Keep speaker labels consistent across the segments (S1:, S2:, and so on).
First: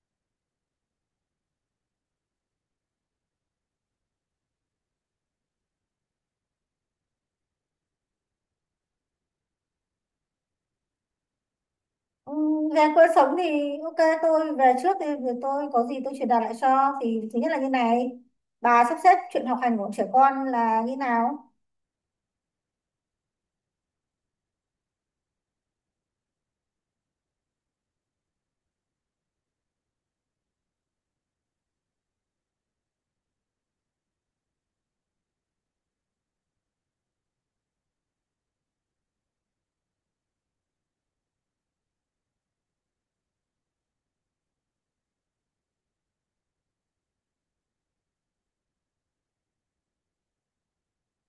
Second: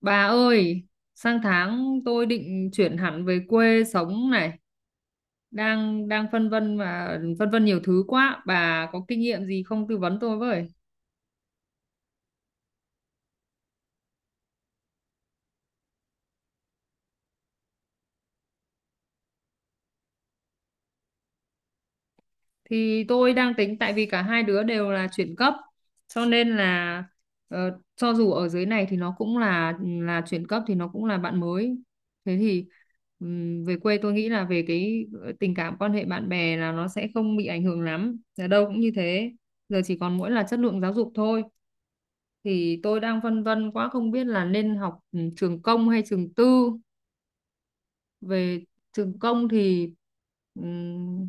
S1: Bà ơi, sang tháng tôi định chuyển hẳn về quê sống này, đang đang phân vân mà phân vân nhiều thứ quá. Bà có kinh nghiệm gì không, tư vấn tôi với?
S2: Ừ. Về cuộc sống thì ok, tôi về trước thì tôi có gì tôi truyền đạt lại cho. Thì thứ nhất là như này, bà sắp xếp chuyện học hành của trẻ con là như nào?
S1: Thì tôi đang tính, tại vì cả hai đứa đều là chuyển cấp, cho nên là cho dù ở dưới này thì nó cũng là chuyển cấp thì nó cũng là bạn mới. Thế thì về quê tôi nghĩ là về cái tình cảm, quan hệ bạn bè là nó sẽ không bị ảnh hưởng lắm. Ở đâu cũng như thế, giờ chỉ còn mỗi là chất lượng giáo dục thôi, thì tôi đang phân vân quá, không biết là nên học trường công hay trường tư. Về trường công thì ừm,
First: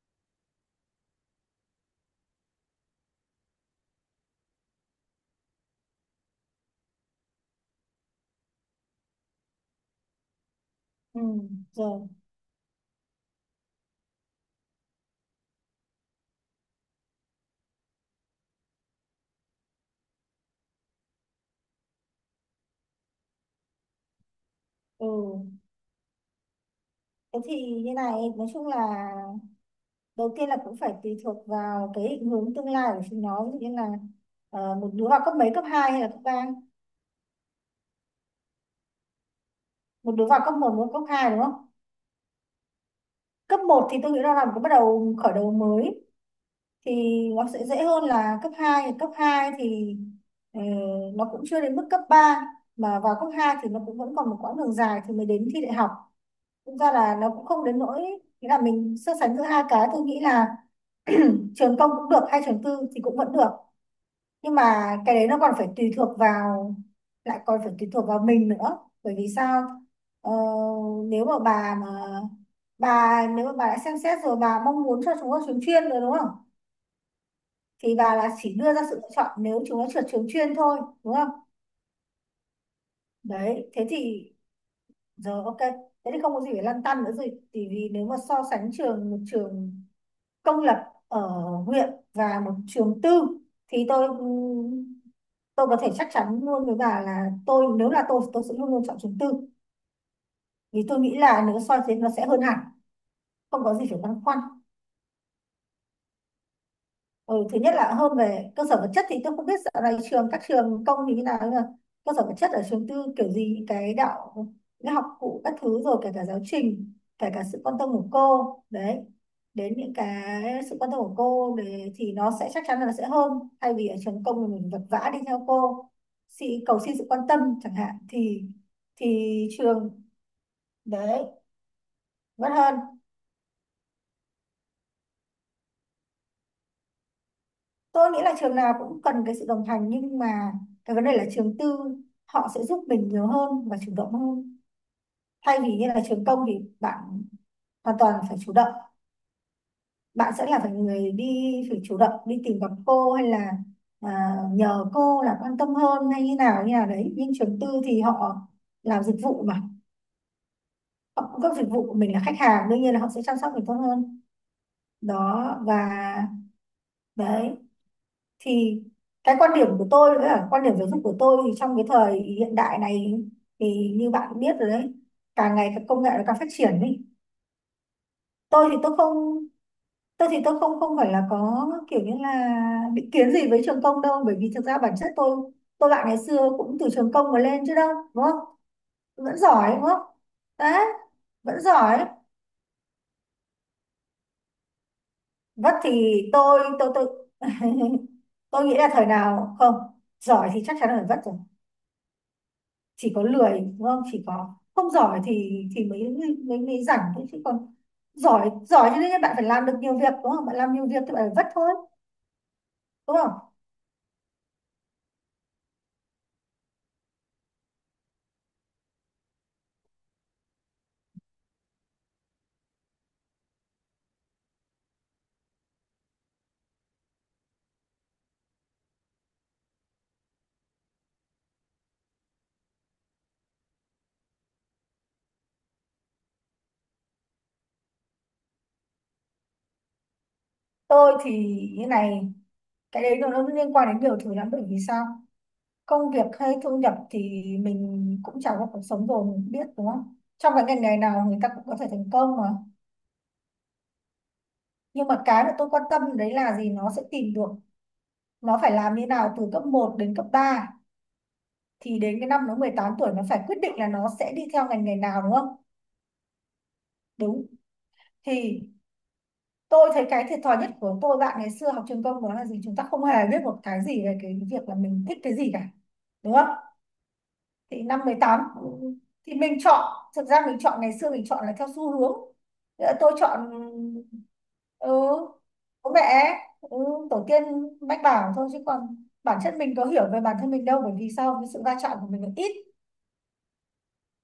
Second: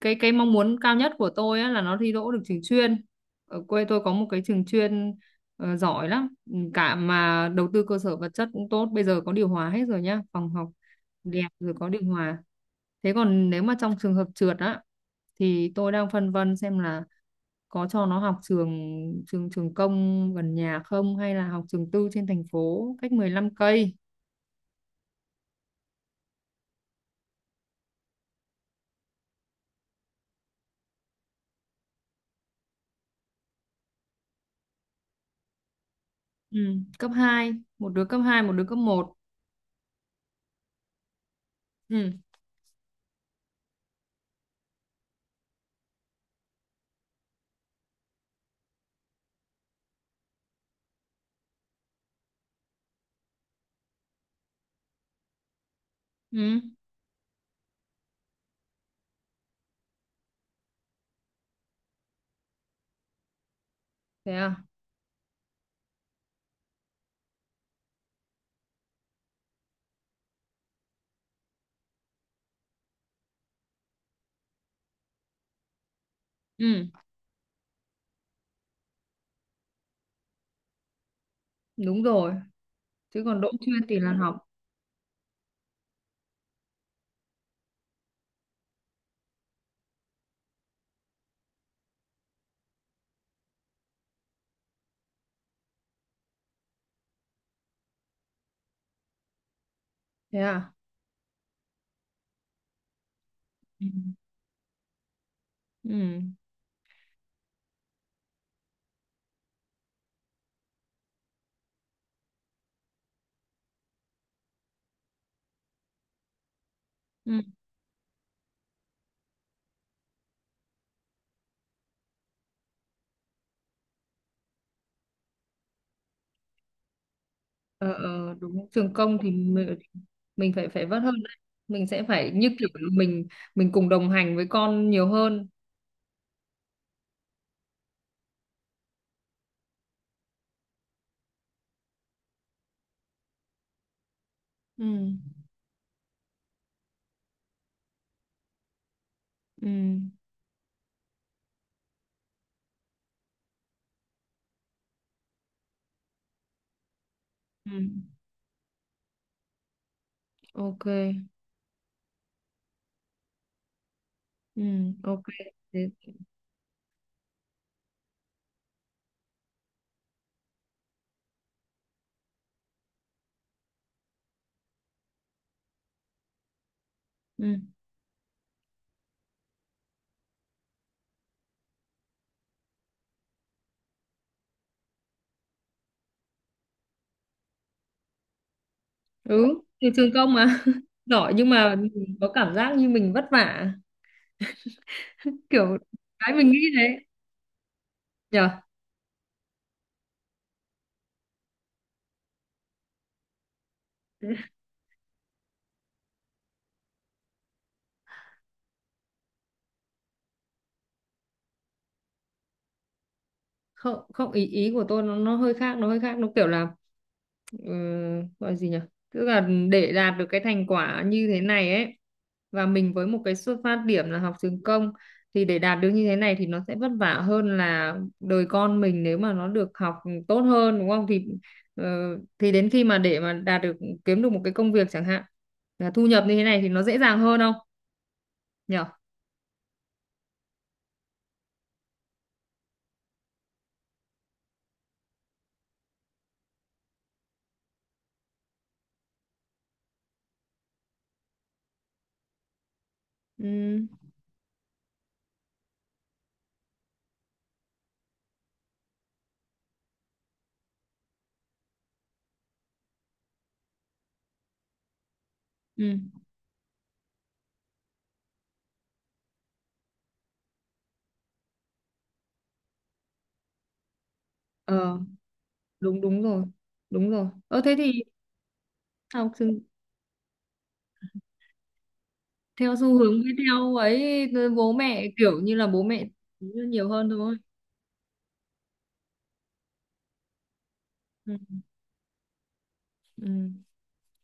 S1: cái mong muốn cao nhất của tôi á, là nó thi đỗ được trường chuyên. Ở quê tôi có một cái trường chuyên giỏi lắm. Ừ, cả mà đầu tư cơ sở vật chất cũng tốt, bây giờ có điều hòa hết rồi nhá, phòng học
S2: Ừ,
S1: đẹp rồi, có
S2: rồi.
S1: điều hòa. Thế còn nếu mà trong trường hợp trượt á, thì tôi đang phân vân xem là có cho nó học trường trường trường công gần nhà không, hay là học trường tư trên thành phố cách 15 cây.
S2: Ừ, thế thì như này, nói chung là đầu tiên là cũng phải tùy thuộc vào cái định hướng tương lai của chúng nó, ví dụ như là một đứa vào cấp mấy, cấp 2 hay là cấp 3?
S1: Ừ. Cấp hai, một đứa cấp hai, một đứa cấp một.
S2: Một đứa vào cấp 1, một đứa vào cấp hai, đúng không?
S1: Ừ.
S2: Cấp một thì tôi nghĩ nó là làm cái bắt đầu, khởi đầu mới thì nó sẽ dễ hơn là cấp hai. Cấp 2 thì ừ, nó cũng chưa đến mức cấp ba, mà vào cấp 2 thì nó cũng vẫn còn một quãng đường dài thì mới đến thi đại học.
S1: Ừ.
S2: Thực ra là nó cũng không đến nỗi, nghĩa là mình so sánh giữa hai cái, tôi nghĩ là trường công cũng được hay trường tư thì cũng vẫn được.
S1: Thế à.
S2: Nhưng mà cái đấy nó còn phải tùy thuộc vào, lại còn phải tùy thuộc vào mình nữa, bởi vì sao? ờ, Nếu mà bà nếu mà bà đã xem xét rồi, bà mong muốn cho chúng nó trường chuyên rồi đúng không,
S1: Ừ.
S2: thì bà là chỉ đưa ra sự lựa chọn nếu chúng nó trượt trường chuyên thôi, đúng không?
S1: Đúng rồi, chứ còn đỗ
S2: Đấy, thế
S1: chuyên thì là
S2: thì
S1: học.
S2: giờ ok, thế thì không có gì phải lăn tăn nữa rồi. Thì vì nếu mà so sánh trường, một trường công lập ở huyện và một trường tư, thì tôi tôi có thể chắc chắn luôn với bà là tôi, nếu là tôi sẽ luôn luôn chọn trường tư.
S1: Thế à.
S2: Vì tôi nghĩ là nếu so sánh nó sẽ hơn hẳn, không có gì
S1: Ừ.
S2: phải băn khoăn.
S1: Ừ.
S2: Ừ, thứ nhất là hơn về cơ sở vật chất. Thì tôi không biết dạo này trường các trường công thì như nào, nhưng mà cơ sở vật chất ở trường tư kiểu gì cái đạo, cái học cụ các thứ rồi kể cả giáo trình, kể
S1: Ừ.
S2: cả sự quan tâm của cô. Đấy, đến những cái sự quan tâm của cô để, thì nó sẽ chắc chắn là nó sẽ hơn. Thay vì ở trường công thì mình vật vã đi theo cô, xin, cầu xin sự quan tâm chẳng
S1: Ờ,
S2: hạn,
S1: ờ, đúng, trường công thì
S2: thì
S1: mình,
S2: trường
S1: mình phải phải vất hơn
S2: đấy
S1: đấy. Mình sẽ phải như
S2: vẫn
S1: kiểu
S2: hơn.
S1: là mình cùng đồng hành với con nhiều hơn.
S2: Tôi nghĩ là trường nào cũng cần cái sự đồng hành, nhưng mà cái vấn đề là trường tư họ sẽ giúp mình nhiều hơn và chủ động hơn.
S1: Ừ.
S2: Thay vì như là trường công thì bạn hoàn toàn phải chủ động,
S1: Ừ.
S2: bạn sẽ là phải người đi, phải chủ động đi tìm gặp cô hay là nhờ cô là quan tâm hơn hay như nào đấy. Nhưng trường
S1: Ừ.
S2: tư thì họ làm dịch vụ mà,
S1: Ok.
S2: họ cung cấp dịch vụ, mình là khách hàng, đương nhiên là họ sẽ chăm sóc mình tốt hơn.
S1: Ừ. Ok.
S2: Đó. Và
S1: Thế-
S2: đấy, thì cái quan điểm của tôi, với cả quan điểm giáo dục của tôi thì trong cái thời hiện đại này, thì như bạn cũng biết rồi đấy, càng ngày các công nghệ nó càng phát triển ấy.
S1: ừ.
S2: tôi thì tôi không tôi thì tôi không, không phải là có kiểu như là định kiến gì với trường công đâu, bởi vì thực ra bản chất tôi bạn ngày xưa cũng từ trường công mà lên chứ đâu, đúng không? Vẫn
S1: Ừ
S2: giỏi đúng
S1: thì
S2: không?
S1: trường công mà
S2: Đấy,
S1: giỏi, nhưng
S2: vẫn
S1: mà
S2: giỏi.
S1: có cảm giác như mình vất vả,
S2: Vất
S1: kiểu
S2: thì
S1: cái mình nghĩ
S2: tôi tôi
S1: đấy,
S2: tôi
S1: nhở.
S2: tôi nghĩ là thời nào không, giỏi thì chắc chắn là phải vất rồi. Chỉ có lười đúng không, chỉ có không giỏi thì mới mới mới rảnh thôi, chứ còn giỏi giỏi cho nên bạn phải làm được nhiều việc, đúng không? Bạn làm nhiều việc thì bạn phải vất thôi, đúng không?
S1: Không, không, ý ý của tôi nó hơi khác, nó hơi khác nó kiểu là ừ, gọi gì nhở, tức là để đạt được cái thành quả như thế này ấy, và mình với một cái xuất phát điểm là học trường công, thì để đạt được như thế này thì nó sẽ vất vả hơn là đời con mình nếu mà nó được học tốt hơn, đúng không? Thì ờ, thì đến khi mà để mà đạt được, kiếm được một cái công việc chẳng hạn, là thu nhập như thế này thì nó dễ dàng hơn không, nhở.
S2: Tôi thì như này, cái đấy nó liên quan đến nhiều thứ lắm. Bởi vì sao? Công việc hay thu nhập thì mình cũng trải qua cuộc sống rồi, mình cũng biết đúng không, trong cái ngành nghề nào người ta cũng có thể thành công mà.
S1: Ừ.
S2: Nhưng mà cái mà tôi quan tâm đấy là gì, nó sẽ tìm được, nó phải làm như nào từ cấp một đến cấp ba, thì đến cái năm nó 18 tuổi nó phải quyết định là nó sẽ đi theo ngành nghề nào, đúng không?
S1: Ừ.
S2: Đúng. Thì tôi thấy cái thiệt thòi nhất của tôi bạn ngày xưa học trường công đó là gì? Chúng ta không hề biết một cái gì về cái việc là mình thích cái gì cả.
S1: đúng đúng
S2: Đúng
S1: rồi,
S2: không?
S1: đúng rồi. Ờ Thế
S2: Thì năm
S1: thì
S2: 18
S1: học
S2: thì
S1: thì
S2: mình chọn, thực ra mình chọn, ngày xưa mình chọn là theo xu hướng.
S1: theo
S2: Ờ,
S1: xu
S2: tôi
S1: hướng, với
S2: chọn
S1: theo ấy, bố
S2: ừ,
S1: mẹ kiểu như là bố
S2: bố mẹ,
S1: mẹ
S2: ừ,
S1: nhiều hơn
S2: tổ
S1: thôi.
S2: tiên mách bảo thôi, chứ còn bản chất mình có hiểu về bản thân mình đâu. Bởi vì
S1: Ừ.
S2: sao? Cái sự va chạm của mình là ít,
S1: Ừ.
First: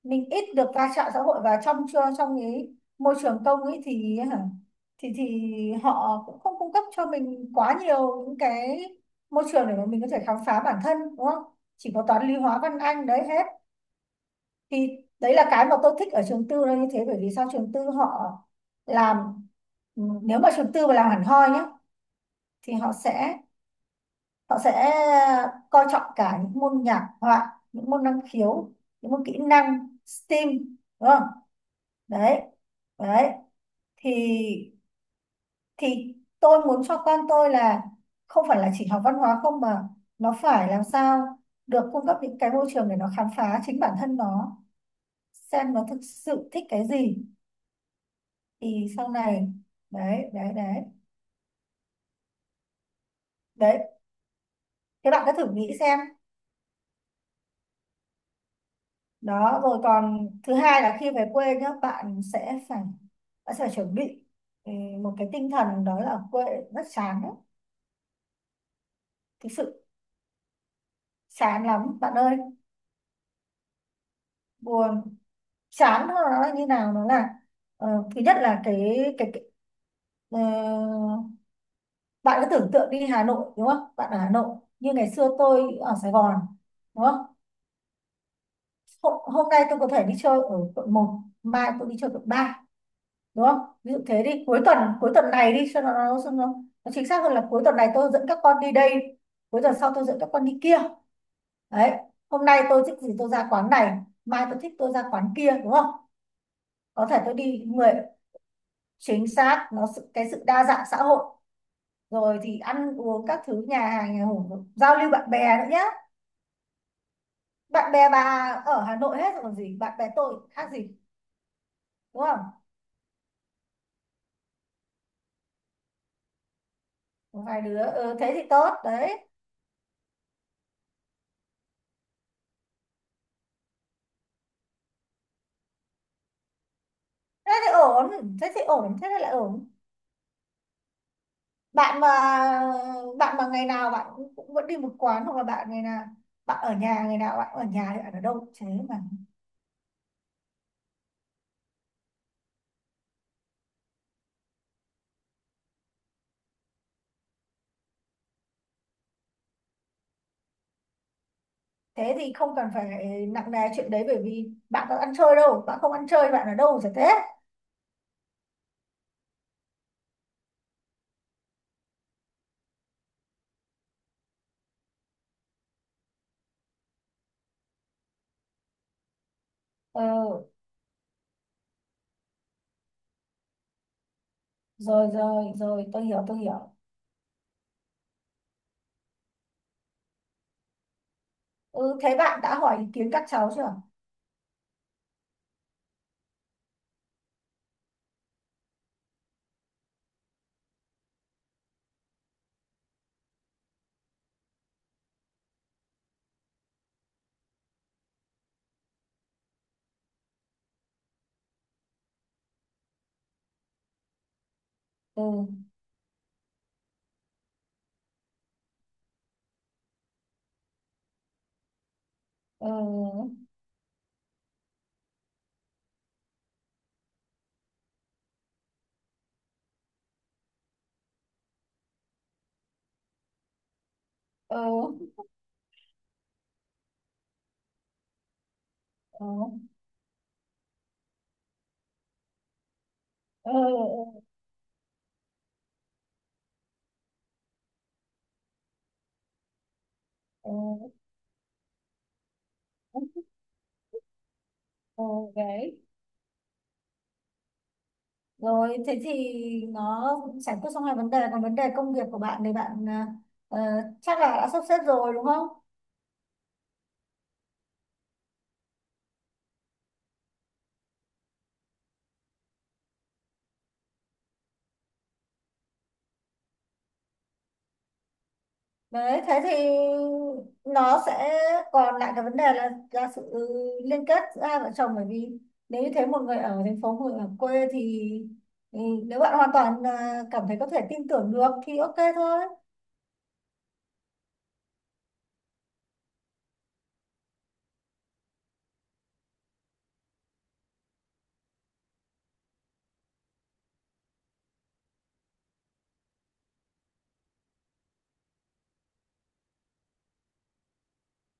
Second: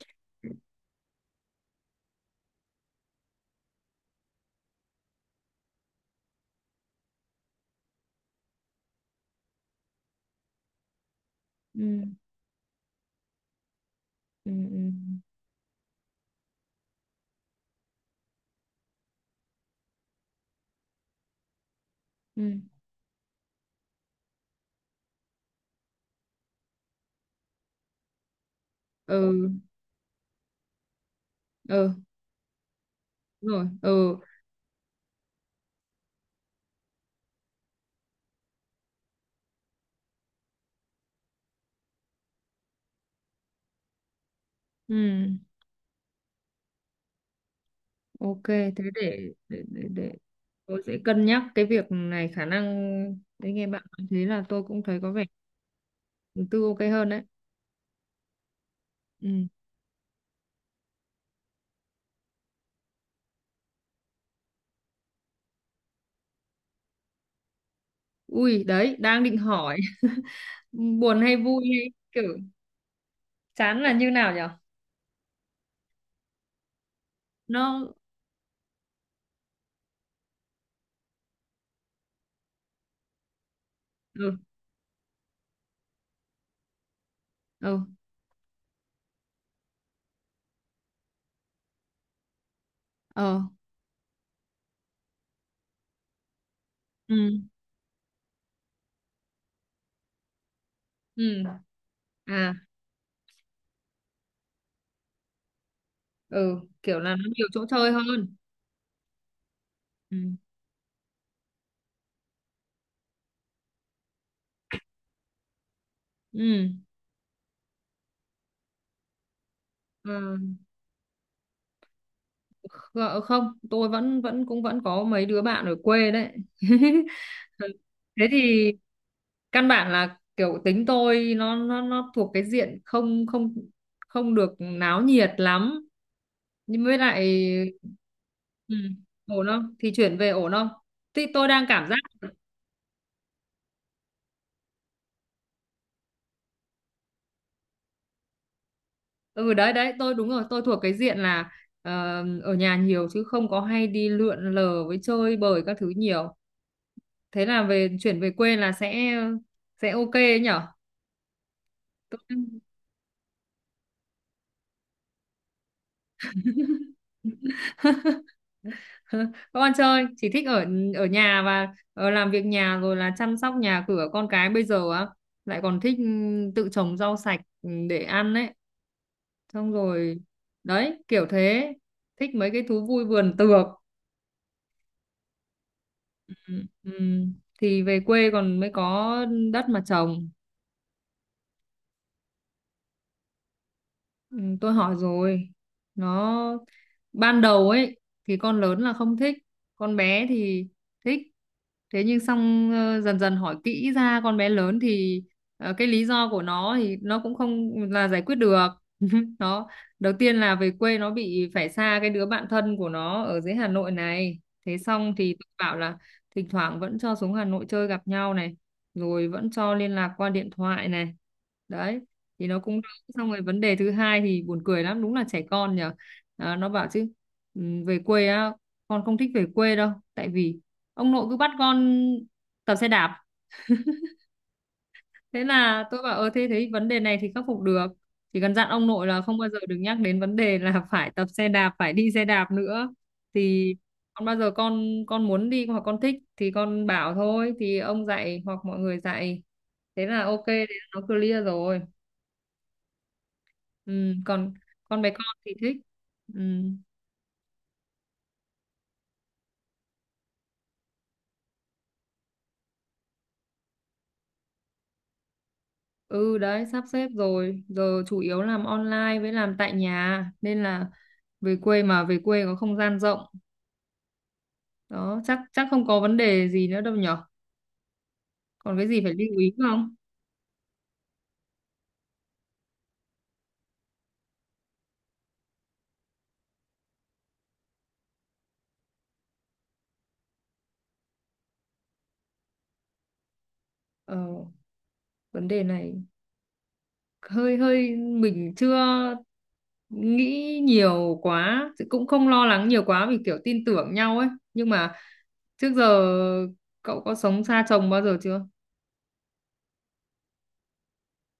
S2: mình ít được va chạm xã hội, và trong chưa trong cái môi trường công ấy thì hả, thì họ cũng không cung cấp cho mình quá nhiều những cái môi trường để mà mình có thể khám phá bản thân, đúng không? Chỉ có
S1: Ừ.
S2: toán lý hóa văn anh đấy hết.
S1: Ừ. Ừ.
S2: Thì đấy là cái mà tôi thích ở trường tư là như thế. Bởi vì sao, trường tư họ làm, nếu mà trường tư mà làm hẳn hoi nhá,
S1: Ừ.
S2: thì họ sẽ coi trọng cả những môn nhạc họa, những môn năng khiếu, những môn kỹ
S1: Ừ.
S2: năng STEAM, đúng không?
S1: Ừ,
S2: Đấy, đấy.
S1: đúng rồi.
S2: thì
S1: Ừ.
S2: thì tôi muốn cho con tôi là không phải là chỉ học văn hóa không, mà nó phải làm sao được cung cấp những cái môi trường để nó khám phá chính bản thân nó,
S1: Ừ.
S2: xem nó thực sự thích cái gì.
S1: Ok. Thế
S2: Thì sau này,
S1: để, để.
S2: đấy đấy
S1: Tôi
S2: đấy.
S1: sẽ cân nhắc cái việc này, khả năng đấy. Nghe
S2: Đấy,
S1: bạn nói thế là tôi cũng thấy
S2: thế
S1: có
S2: bạn
S1: vẻ
S2: cứ thử nghĩ xem.
S1: tư ok hơn đấy. Ừ.
S2: Đó rồi còn thứ hai là khi về quê nhá, bạn sẽ phải, bạn sẽ phải chuẩn bị ừ, một cái tinh thần đó là quê rất chán đấy.
S1: Ui, đấy đang định
S2: Thực
S1: hỏi.
S2: sự
S1: Buồn hay vui
S2: chán
S1: hay
S2: lắm bạn
S1: kiểu
S2: ơi,
S1: chán là như nào nhở?
S2: buồn. Chán nó như nào nó là ờ,
S1: Nó.
S2: thứ nhất là cái ờ, bạn cứ tưởng tượng đi, Hà Nội đúng không, bạn ở Hà
S1: Ừ.
S2: Nội như ngày xưa tôi ở Sài Gòn, đúng không?
S1: Ừ.
S2: Hôm nay tôi có thể đi chơi ở quận một, mai tôi đi chơi quận ba,
S1: Ờ.
S2: đúng không? Ví dụ thế đi. Cuối tuần, cuối tuần này đi cho nó chính
S1: Ừ.
S2: xác hơn là cuối tuần này tôi dẫn các con đi đây, cuối tuần sau tôi dẫn các con đi kia.
S1: Ừ.
S2: Đấy, hôm
S1: À.
S2: nay tôi thích gì tôi ra quán này, mai tôi thích tôi ra quán kia, đúng không?
S1: Ừ, kiểu
S2: Có
S1: là
S2: thể
S1: nó
S2: tôi
S1: nhiều
S2: đi
S1: chỗ
S2: người
S1: chơi hơn.
S2: Chính xác nó sự,
S1: Ừ.
S2: cái sự đa dạng xã hội. Rồi thì ăn uống các thứ, nhà hàng nhà hổ, giao lưu bạn bè nữa nhá.
S1: Ừ.
S2: Bạn bè bà ở Hà Nội hết rồi còn gì, bạn bè
S1: Ờ,
S2: tôi khác gì, đúng không?
S1: không, tôi vẫn vẫn cũng vẫn có mấy đứa bạn ở quê đấy.
S2: Một vài đứa, ừ,
S1: Thế
S2: thế thì tốt
S1: thì
S2: đấy.
S1: căn bản là kiểu tính tôi nó thuộc cái diện không không không được náo nhiệt lắm. Nhưng với lại
S2: Thế thì ổn, thế thì
S1: ừ,
S2: ổn thế thì lại
S1: ổn
S2: ổn.
S1: không thì chuyển về, ổn không thì tôi đang cảm giác.
S2: bạn mà Bạn mà ngày nào bạn cũng, cũng vẫn đi một quán, hoặc là bạn ngày nào, bạn ở nhà ngày nào bạn cũng ở nhà thì bạn ở đâu thế mà.
S1: Ừ, đấy đấy, tôi đúng rồi, tôi thuộc cái diện là ờ, ở nhà nhiều, chứ không có hay đi lượn lờ với chơi bời các thứ nhiều. Thế là về, chuyển về quê là sẽ ok ấy nhở.
S2: Thế thì không cần phải nặng nề chuyện đấy, bởi vì bạn có ăn chơi đâu, bạn không ăn chơi bạn ở đâu chả thế.
S1: Các con chơi chỉ thích ở ở nhà, và làm việc nhà, rồi là chăm sóc nhà cửa con cái. Bây giờ á, lại còn thích tự trồng rau sạch để ăn ấy. Xong rồi,
S2: Ừ,
S1: đấy, kiểu thế, thích mấy cái thú vui vườn tược.
S2: rồi rồi rồi, tôi hiểu tôi
S1: Ừ.
S2: hiểu.
S1: Ừ. Thì về quê còn mới có đất mà trồng.
S2: Ừ, thế bạn đã hỏi ý kiến các cháu chưa?
S1: Ừ, tôi hỏi rồi. Nó ban đầu ấy thì con lớn là không thích, con bé thì thích. Thế nhưng xong dần dần hỏi kỹ ra, con bé lớn thì cái lý do của nó thì nó cũng không là giải quyết được. Nó đầu tiên là về quê nó bị phải xa cái đứa bạn thân của nó ở dưới Hà Nội này. Thế xong thì tôi
S2: Ừ.
S1: bảo là thỉnh thoảng vẫn cho xuống Hà Nội chơi gặp nhau này, rồi vẫn cho liên lạc qua điện thoại này, đấy. Thì nó cũng. Xong
S2: Ừ.
S1: rồi vấn đề thứ hai thì buồn cười lắm, đúng là trẻ con nhờ. Đó, nó bảo chứ: "Ừ, về quê á, con không thích về quê đâu, tại vì ông nội cứ bắt con tập xe đạp."
S2: Ừ.
S1: Thế là tôi bảo: thế thế, vấn đề này thì khắc phục được, chỉ cần dặn ông nội là
S2: Ừ.
S1: không bao giờ được nhắc đến vấn đề là phải tập xe đạp, phải đi xe đạp nữa.
S2: Ừ.
S1: Thì còn bao giờ con muốn đi hoặc con thích thì con bảo, thôi thì ông dạy hoặc mọi người dạy." Thế là ok, thế
S2: Ừ.
S1: là nó clear rồi.
S2: Ừ.
S1: Ừ, còn con
S2: Ừ,
S1: bé con thì thích.
S2: đấy,
S1: Ừ.
S2: rồi thế thì nó cũng giải quyết xong hai vấn đề, còn vấn đề công việc của bạn thì bạn ờ, ờ, chắc là đã sắp xếp rồi đúng không.
S1: Ừ, đấy, sắp xếp rồi, giờ chủ yếu làm online với làm tại nhà nên là về quê, mà về quê có không gian rộng đó, chắc chắc không có vấn đề gì nữa đâu nhở. Còn cái gì phải
S2: Đấy,
S1: lưu
S2: thế
S1: ý
S2: thì
S1: không?
S2: nó sẽ còn lại cái vấn đề là sự liên kết giữa hai vợ chồng. Bởi vì nếu như thế một người ở thành phố, một người ở quê thì ừ, nếu bạn hoàn toàn cảm thấy có thể tin tưởng được thì ok thôi.
S1: ờ, Vấn đề này hơi hơi, mình chưa nghĩ nhiều quá, cũng không lo lắng nhiều quá, vì kiểu tin tưởng nhau ấy. Nhưng mà trước giờ cậu có sống xa chồng bao giờ chưa?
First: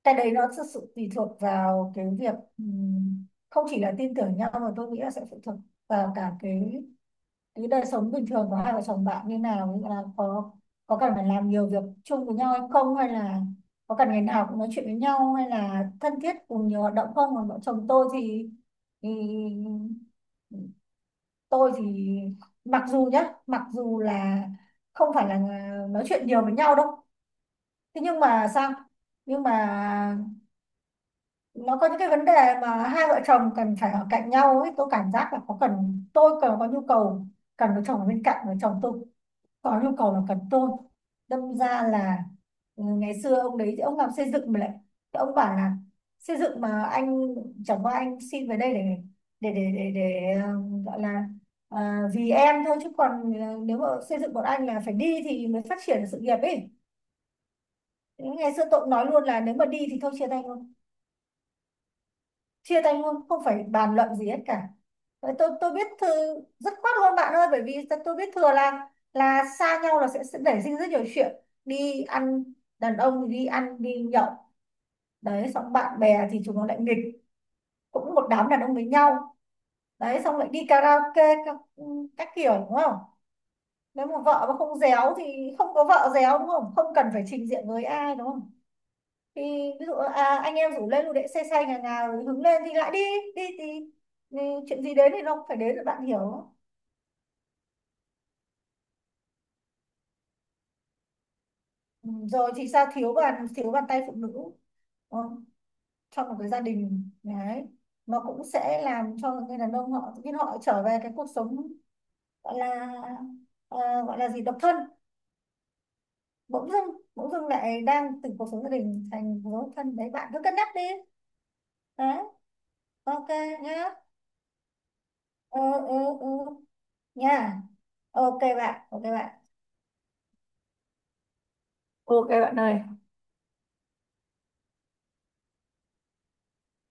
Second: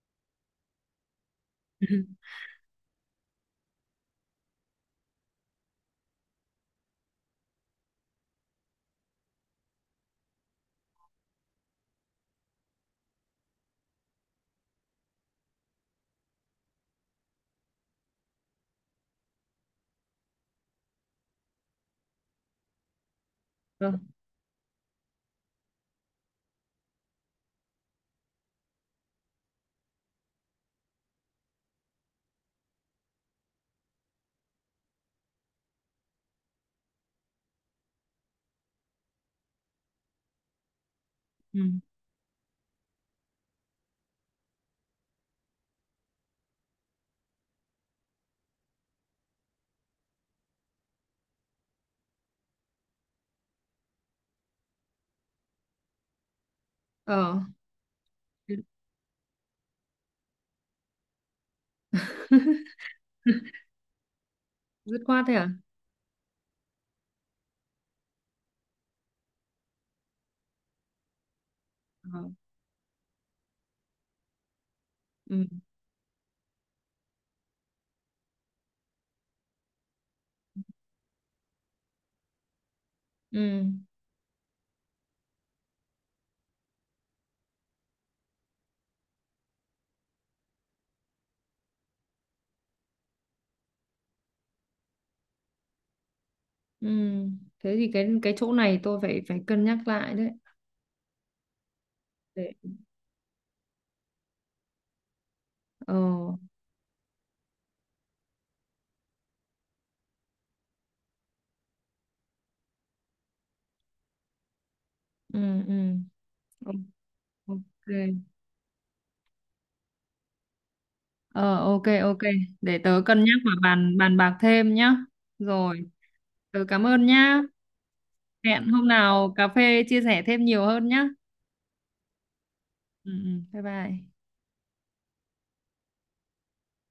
S2: Cái đấy nó thực sự tùy thuộc vào cái việc không chỉ là tin tưởng nhau, mà tôi nghĩ là sẽ phụ thuộc vào cả cái đời sống bình thường của hai vợ chồng bạn như nào, như là có cần phải làm nhiều việc chung với nhau hay không, hay là có cần ngày nào cũng nói chuyện với nhau, hay là thân thiết cùng nhiều hoạt động không. Còn vợ chồng tôi thì tôi thì mặc dù nhá, mặc
S1: Ừ.
S2: dù là không phải là nói chuyện nhiều với nhau đâu, thế nhưng mà sao, nhưng mà nó có những cái vấn đề mà hai vợ chồng cần phải ở cạnh nhau ấy. Tôi cảm giác là có cần, tôi cần có nhu cầu cần có chồng ở bên cạnh, với chồng tôi có nhu cầu là cần tôn, đâm
S1: Ừ.
S2: ra là, ừ, ngày xưa ông đấy ông làm xây dựng mà lại. Ông bảo là xây dựng mà anh, chẳng qua anh xin về đây để để gọi là ờ, vì em thôi, chứ còn nếu mà xây dựng bọn anh là phải đi thì mới phát triển được sự nghiệp ấy.
S1: Ờ. Ừ.
S2: Ngày xưa tôi nói luôn là nếu mà đi thì thôi chia tay luôn, chia tay luôn không phải bàn luận gì hết cả.
S1: Dứt khoát
S2: Vậy
S1: thế à?
S2: tôi biết thư, rất khoát luôn bạn ơi, bởi vì tôi biết thừa là xa nhau là sẽ nảy sinh rất nhiều chuyện. Đi
S1: Ờ.
S2: ăn, đàn ông thì đi ăn đi nhậu,
S1: Ừ.
S2: đấy, xong bạn bè thì chúng nó lại nghịch, cũng một đám đàn ông với nhau. Đấy, xong lại đi karaoke các kiểu đúng không.
S1: Ừ.
S2: Nếu mà vợ mà không réo thì không có vợ réo đúng không, không cần phải trình diện với ai đúng không. Thì ví dụ anh em rủ lên dù để xe xe nhà nhà, rồi hứng lên thì lại đi. Đi thì chuyện gì đến thì nó cũng phải đến rồi, bạn hiểu.
S1: Ừ, thế thì cái chỗ này tôi phải phải cân nhắc lại đấy.
S2: Ừ, rồi
S1: Để.
S2: thì sao, thiếu bàn, thiếu bàn tay phụ nữ. Ờ,
S1: Ờ.
S2: trong một cái gia đình đấy, nó cũng sẽ làm cho người đàn ông họ tự nhiên họ trở về cái cuộc sống gọi là, ờ, gọi là gì, độc thân.
S1: Ừ. Ừ. Ô-
S2: Bỗng dưng
S1: ok.
S2: lại đang từ cuộc sống gia đình thành cuộc sống độc thân. Đấy, bạn cứ cân nhắc đi.
S1: Ờ, ok,
S2: Đấy,
S1: ok, để tớ cân
S2: ok
S1: nhắc và
S2: nhá.
S1: bàn bàn bạc thêm nhá.
S2: Ừ.
S1: Rồi.
S2: Ừ. Ừ.
S1: Tớ cảm ơn nhá.
S2: Nha. Ok
S1: Hẹn
S2: bạn,
S1: hôm
S2: ok bạn.
S1: nào cà phê chia sẻ thêm nhiều hơn nhá.
S2: Ok bạn ơi,
S1: Ừ. Ừ. Bye bye.